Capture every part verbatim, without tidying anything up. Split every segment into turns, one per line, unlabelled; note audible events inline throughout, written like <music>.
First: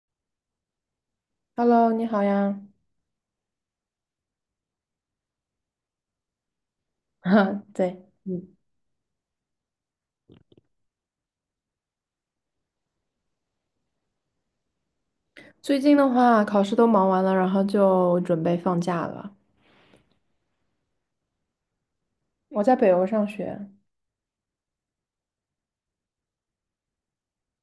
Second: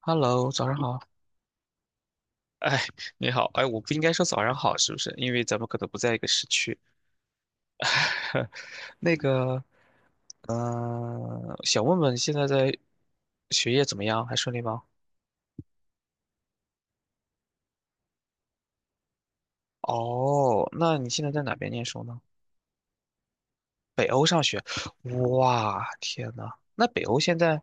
Hello，早上好。<laughs>
Hello，你好呀。
哎，
<laughs>
你好，哎，我不应该说早上好，是不是？因为咱们可能不在一个时区。
哈，对，
<laughs>
嗯，
那个，嗯，想问问现在在学业怎么样？还顺利吗？
最近的话，考试都忙完了，然后就准备放假了。
哦，那你现在在哪边念书呢？
我在北欧上学，
北欧上学。哇，天呐，那北欧现在，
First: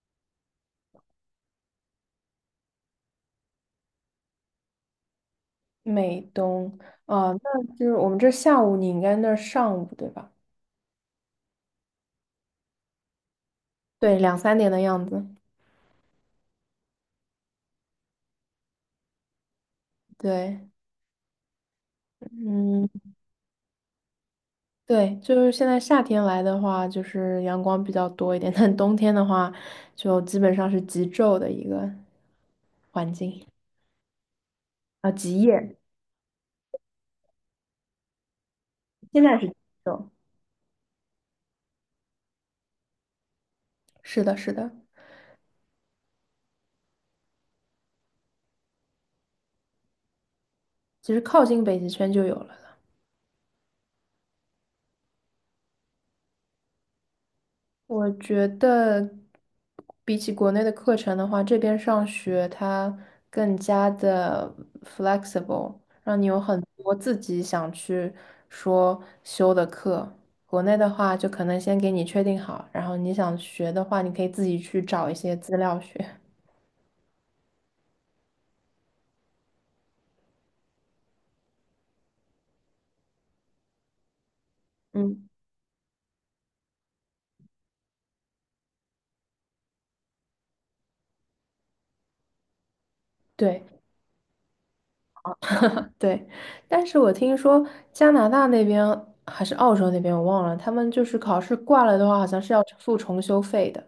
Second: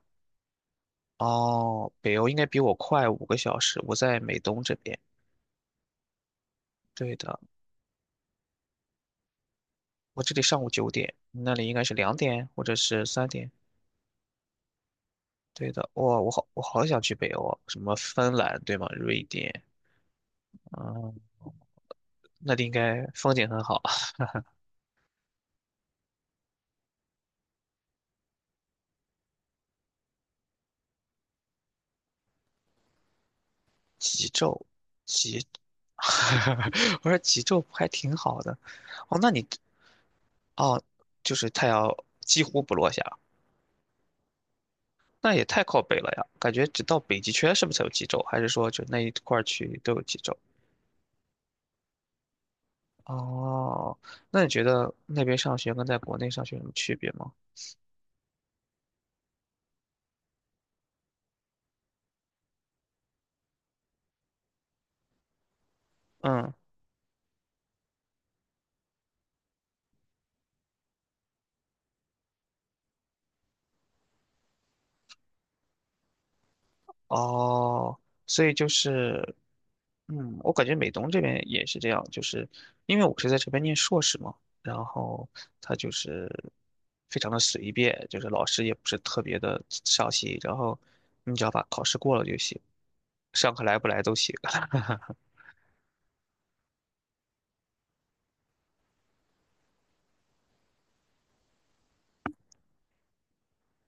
哦，北欧应该比我快五个小时。我在美东这边。
美东，
对
啊，
的，
那就是我们这下午，你应该那儿上午对
我
吧？
这里上午九点，你那里应该是两点或者是三点。
对，两三点的样子。
对的，哇，我好，我好想去北欧啊，什么芬兰对吗？瑞典，
对，
嗯，那里应
嗯，
该风景很好啊。
对，就是现在夏天来的话，就是阳光比较多一点，但冬天的话，就基本上是极昼的一个环境
极昼，
啊，极
极，
夜，
<laughs> 我说极昼还挺好的。哦，
现
那
在
你
是极昼。
哦，就是太阳几乎不落下，
是的，是的，
那也太靠北了呀。感觉只到北极圈是不是才有极昼？还是说就那一块儿区域都有极昼？
其实靠近北极圈就有了。
哦，那你觉得那边上学跟在国内上学有什么区别吗？
我觉得比起国内的课程的话，这边上学它更加的 flexible，让你有
嗯。
很多自己想去说修的课。国内的话，就可能先给你确定好，然后你想学的话，你可以自己去找一些资料学。
哦，所以就是，嗯，我感觉美东这边也是这样，就是因为我是在这边念硕士嘛，然后
嗯，
他就是非常的随便，就是老师也不是特别的上心，然后你只要把考试过了就行，上课来
对
不来都行。<laughs>
对。但是我听说加拿大那边还是澳洲那边，我忘了，他们就是考试挂了的话，好像是要付重修费的。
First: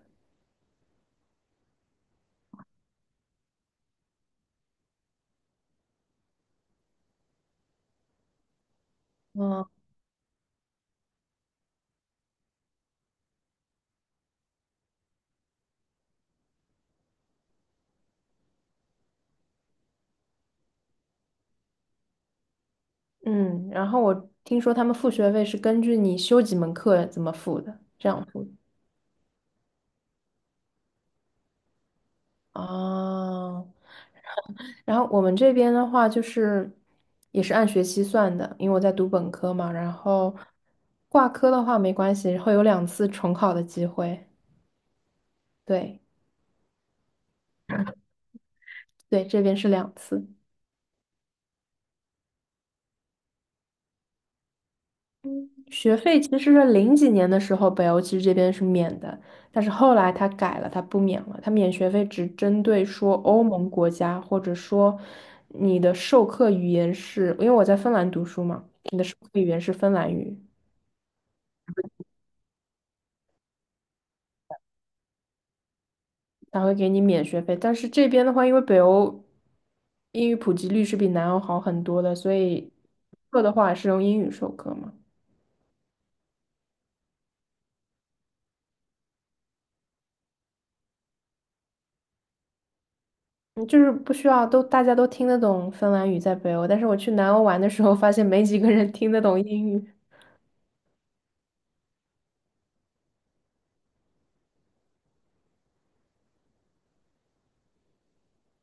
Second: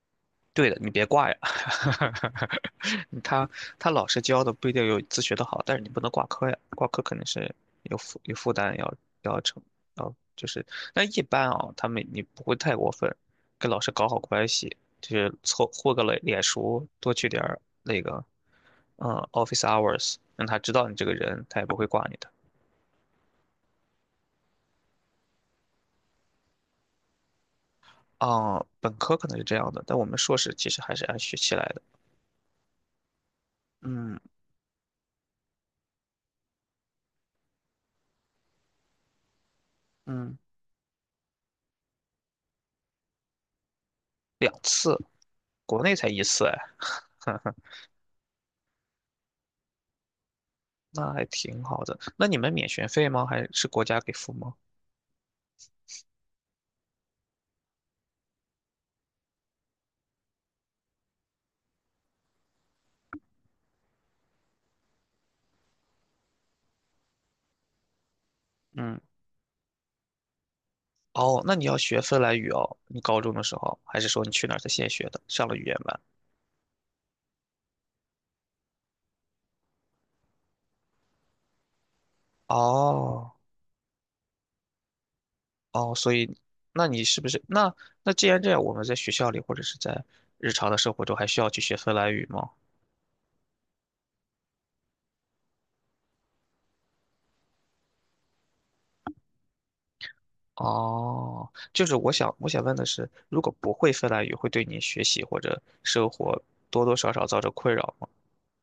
对的，你别挂呀。<laughs> 他他老师教的不一定有自学的好，但是你不能挂科呀，挂科肯定是有负有负担要要承
嗯。
要就是，但一般啊，他们你不会太过分，跟老师搞好关系，就是凑混个脸脸熟，多去点儿那个嗯 office hours，让他知道你这个人，他也不会挂你的。
嗯，然后我听说他们付学费是根据你修几门课怎么付的，这样付的。
啊、本科可能是这样的，但我们硕士其实还是按学期来的。
哦，
嗯
然后我们这边的话就是也是按学期算的，因为我在读本科嘛，然后
嗯，
挂科的话没关系，会有两次重考的机会。
两次，国内
对
才一次哎。<laughs>
对，这边是两次。
那还挺好的。那你们免学费吗？还是国家给付吗？
学费其实是零几年的时候，北欧其实这边是免的，但是后来它改了，它不免了。它免学费只针对说欧盟国家，或者说你的授课语言是，因为我在芬兰读书嘛，
嗯，
语言是芬兰语，
哦，那你要学芬兰语哦，你高中的时候，还是说你去哪儿才现学的，上了语言班？
它会给你免学费。但是这边的话，因为北欧英语普及率是比南欧好很多的，所以
哦，
课的话是用英语授课嘛。
哦，所以，那你是不是那那既然这样，我们在学校里或者是在日常的生活中还需要去学芬兰语吗？
嗯就是不需要都大家都听得懂芬兰语在北欧，但是我去南欧玩的时候，发现没几个人听得懂英语。
哦，就是我想我想问的是，如果不会芬兰语，会对你学习或者生活多多少少造成困扰吗？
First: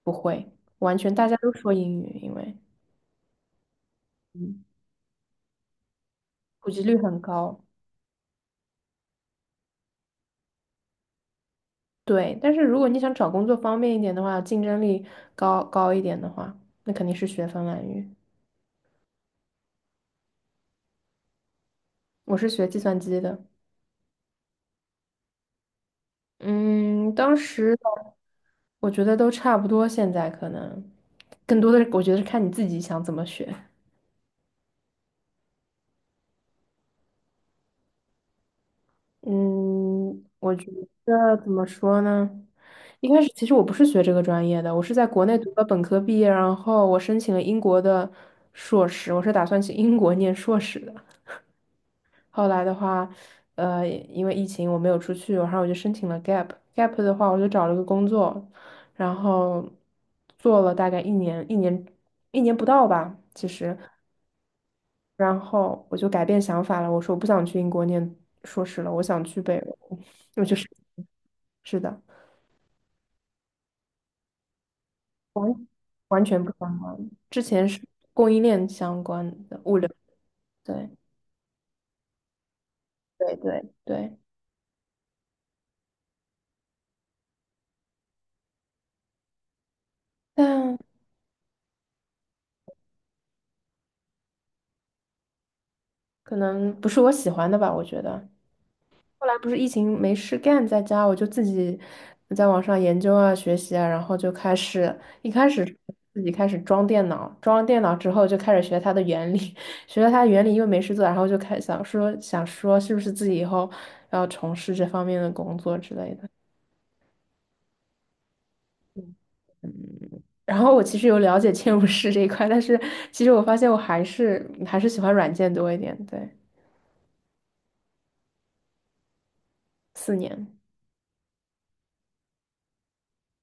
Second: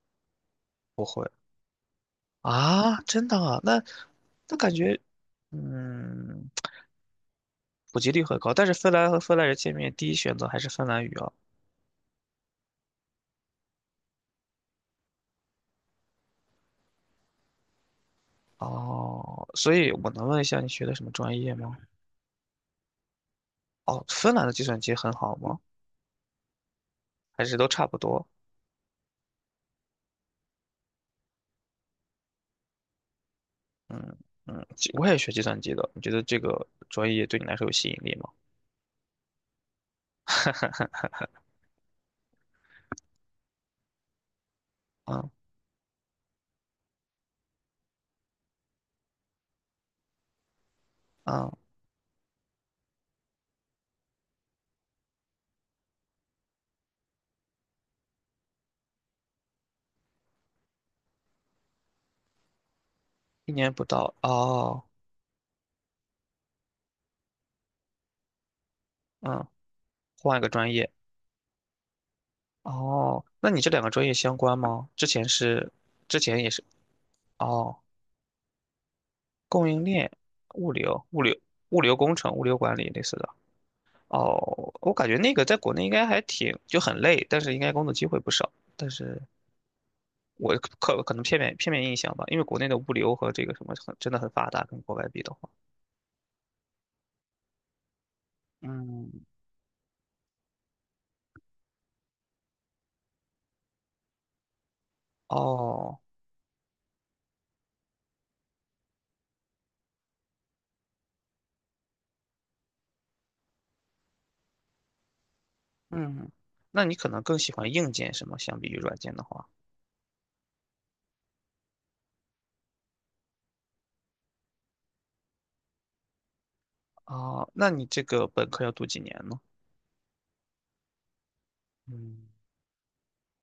不会，完
不
全大
会。
家都说英语，因为
啊，真的啊，那那
嗯，
感觉，嗯，
普及率很高。
普及率很高，但是芬兰和芬兰人见面，第一选择还是芬兰语啊。
对，但是如果你想找工作方便一点的话，竞争力高高一点的话，那肯定是学芬兰语。
哦，所以我能问一下你学的什么专业吗？
我是学计算机的，
哦，芬兰的计算机很好吗？
嗯，当
还是都
时
差不多？
我觉得都差不多，现在可能更多的是我觉得是看你自己想怎么学。
嗯嗯，计我也学计算机的，你觉得这个专业对你来说有吸引力吗？
嗯，我觉
<laughs>
得怎么说呢？一开始其实我不是学这个专业的，我是在国
嗯
内读了本科毕业，然后我申请了英国的硕士，我是打算去英国念硕士的。
嗯，
后来的话，呃，因为疫情我没有出去，然后我就申请了 gap，gap 的话我就找了个工作，然后做了大概一年，一年一年不到吧，其
一年
实。
不到哦，
然后我就改变想法了，我说我不想去英国念硕士了，我想去
嗯，
北欧。
换一
我
个
就是
专业
是的，
哦。那你这两个专业相关吗？之前
完
是，之
完
前
全
也
不
是
相关。之前
哦。
是供应链相关的
供
物
应
流，
链、物
对
流、物流、物流工程、物流管理类似的。
对对对，
哦，我感觉那个在国内应该还挺就很累，但是应该工作机会不少。但是我
但
可可能片面片面印象吧，因为国内的物流和这个什么很真的很发达，跟国外比的话，
可能不是我喜欢的吧，我觉得。
嗯，
后来不是疫情没事干，在家我就自己在网上研究啊、学习啊，然后就开始一开始
哦，
自己开始装电脑，装了电脑之后就开始学它的原理，<laughs> 学了它的原理，因为没事做，然后就开想说想说是不是自己以后要从事这方面的工作之类的。
嗯，那你可能更喜欢硬件什么，相比于软件的话，
然后我其实有了解嵌入式这一块，但是其实我发现我还是还是喜欢软件多一点。对，
啊，那你这个本科要读几年呢？
四年，
嗯。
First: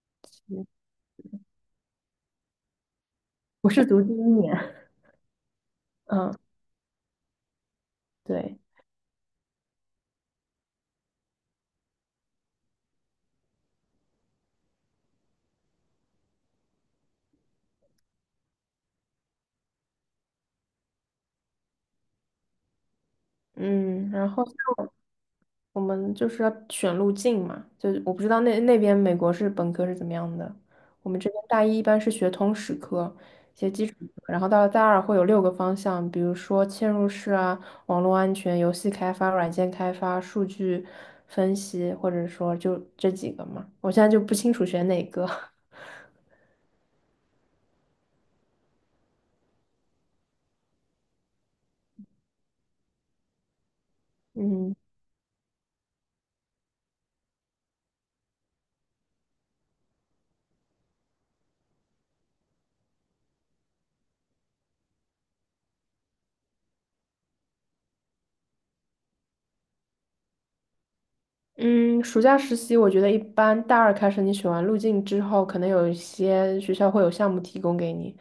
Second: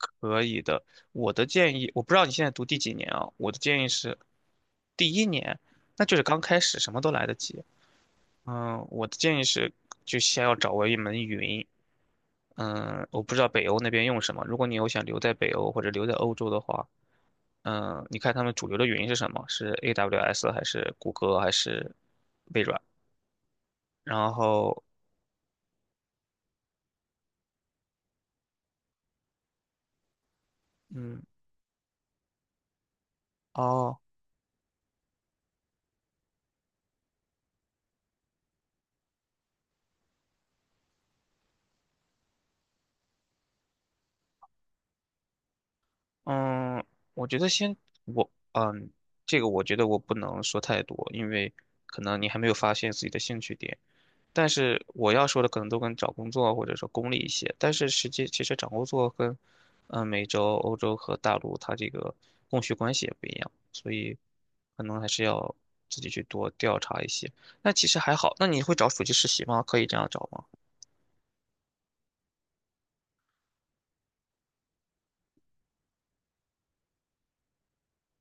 可以
嗯
的。我的建议，我不知道你现在读第几年啊？我的
我
建
是
议
读第
是
一年，
第一年，那就是
嗯，
刚开始，什么都来得及。
对，
嗯，我的建议是，就先要掌握一门语音嗯，我不知道北欧那边用什么。如果你有想留在北欧或者留在欧洲的话，嗯，你看他们主流的语音是什么？是 A W S 还是谷歌还是微软？
嗯，然
然
后。
后，
我们就是要选路径嘛，就是我不知道那那边美国是本科是怎么样的，我们
嗯，
这边大一一般是学通识科，学基础
哦。
课，然后到了大二会有六个方向，比如说嵌入式啊、网络安全、游戏开发、软件开发、数据分析，或者说就这几个嘛，我现在就不清楚选哪个。<laughs>
嗯，我觉得先我嗯，这个我觉得我不能说太多，因为可能你还没有发现自己的兴趣点。但
嗯
是我要说的可能都跟找工作或者说功利一些，但是实际其实找工作跟嗯美洲、欧洲和大陆它这个供需关系也不一样，所以可能还是要自己去多调查一些。那其实还好，那你会找暑期实习吗？可以这样找吗？
嗯，暑假实习我觉得一般，大二开始你选完路径之后，可能有一些学校会有项目提供给你，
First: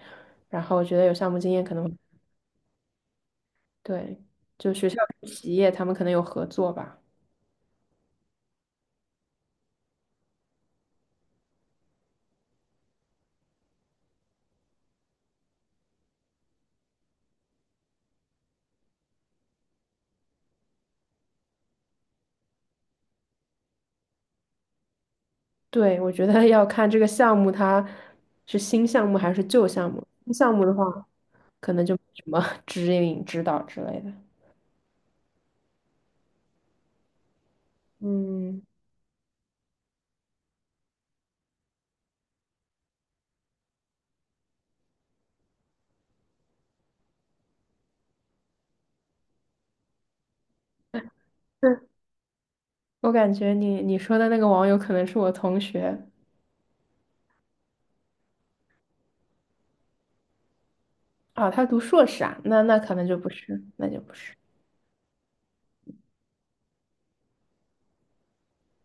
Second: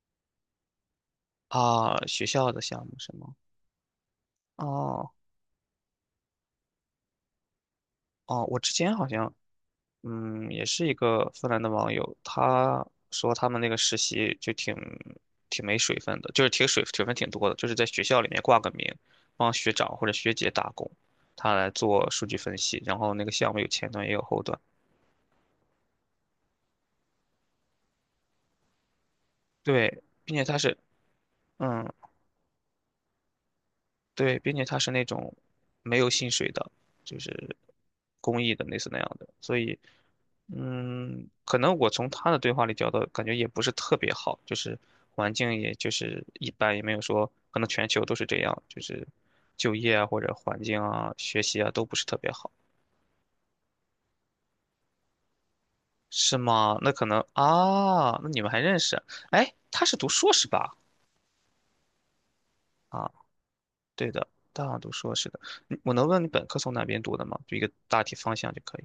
然后我觉得有项目经验可能。
啊，学校的项目是吗？
对，就学校
哦
跟企业他们可能有合作吧。
哦，我之前好像嗯，也是一个芬兰的网友，他说他们那个实习就挺挺没水分的，就是挺水水分挺多的，就是在学校里面挂个名，帮学长或者学姐打工，他来做数据分析，然后那个项目有前端也有后端，
对，我觉得要看这个项目它是新项目还是旧项
对，
目。新
并且
项
他
目的
是
话，可能
嗯，
就没什么 <laughs> 指引、指导之类的。
对，并且他是那种没有薪水的，就是公益
嗯
的类似那样的，所以嗯，可能我从他的对话里聊的感觉也不是特别好，就是环境也就是一般，也没有说可能全球都是这样，就是就业啊或者环境啊、学习
<laughs>，
啊都
是
不是特别好，
我感觉你你说的那个网友可能是我同学
是吗？那可能啊，那你们还认识？哎，他是读硕士吧？
啊，他读硕士啊，那那可能
啊，
就不是，那就
对
不
的，
是。
大二读硕士的，嗯我能问你本科从哪边读的吗？就一个大体方向就可以。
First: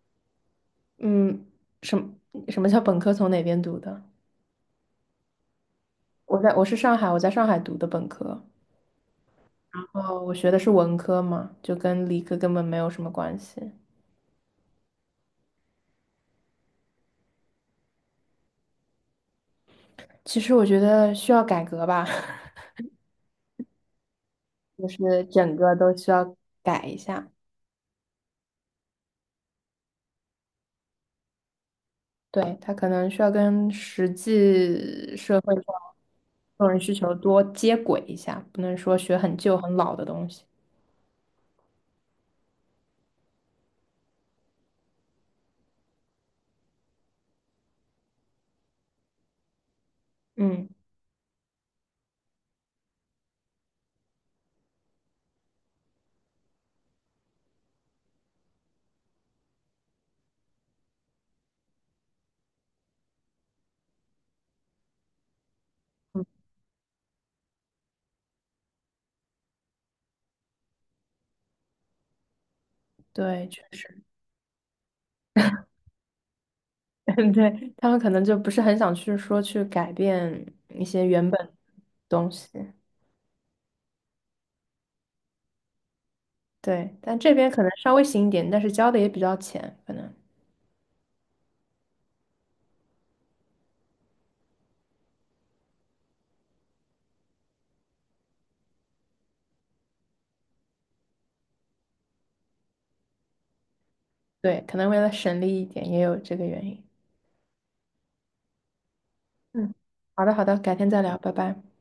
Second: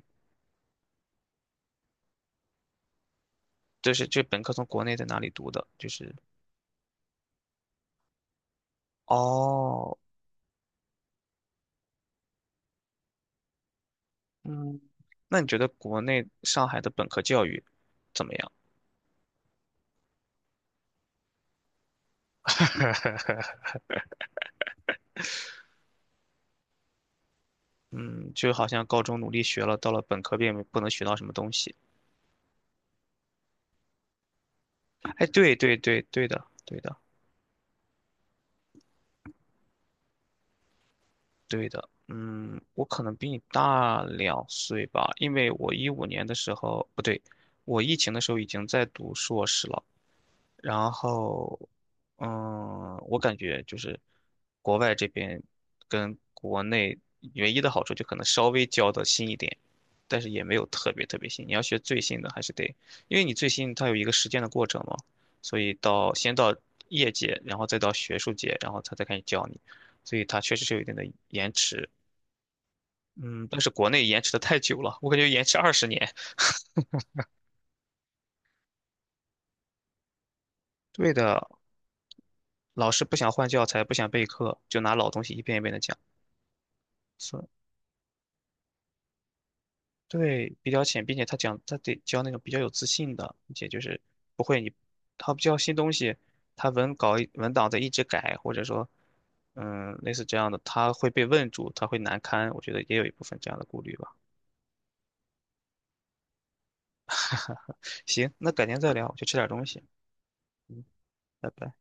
嗯，什么什么叫本科从哪边读
就
的？
是这本科从国内在哪里读的？就是
我在我是上海，我在上海读的本科，然
哦，
后我学的是文科嘛，就跟理科根本没有什么关系。
嗯，那你觉得国内上海的本科教育怎么样？
其实我觉得需要改革吧，<laughs> 就是整个都需要改一下。
嗯，就好像高中努力学了，到了本科并不能学到什么东西。
对，他可能需要跟实际
哎，
社
对
会上
对对对的，
个
对
人需
的
求多接轨一下，不能说学很旧很老的东西。
对的。嗯，我可能比你大两岁吧，因为我一五年的时候，不对，我疫情的时候已经在读硕士了。
嗯，
然后，嗯，我感觉就是国外这边跟国内唯一的好处就可能稍微教的新一点，但是也没有特别特别新。你要学最新的还是得，因为你最新它有一个实践的过程嘛，所以到先到业界，然后再到学术界，然后他再开始教你，所以它确实是有一定的延迟。嗯，
对，
但
确
是国
实，
内延迟的太久了，我感觉延迟二十年。<laughs>
<laughs> 对，他们可能就不是很想去说去改变一些
对
原
的，
本东西。
老师不想换教材，不想备课，就拿老东西一遍一遍的讲。
对，但这边可能稍微新一点，但是交的也比较浅，可能
对，比较浅，并且他讲他得教那种比较有自信的，并且就是不会你他不教新东西，他文稿一文档在一直改，或者说嗯类似这样的，他会被问住，他会难堪，我觉得也有一部分这样的顾虑吧。
对，可能为了省力一点，也有这个原因。
<laughs> 行，那改天再聊，我去吃点东
嗯，
西。
好的，好的，改
嗯，
天再聊，拜
拜
拜。
拜。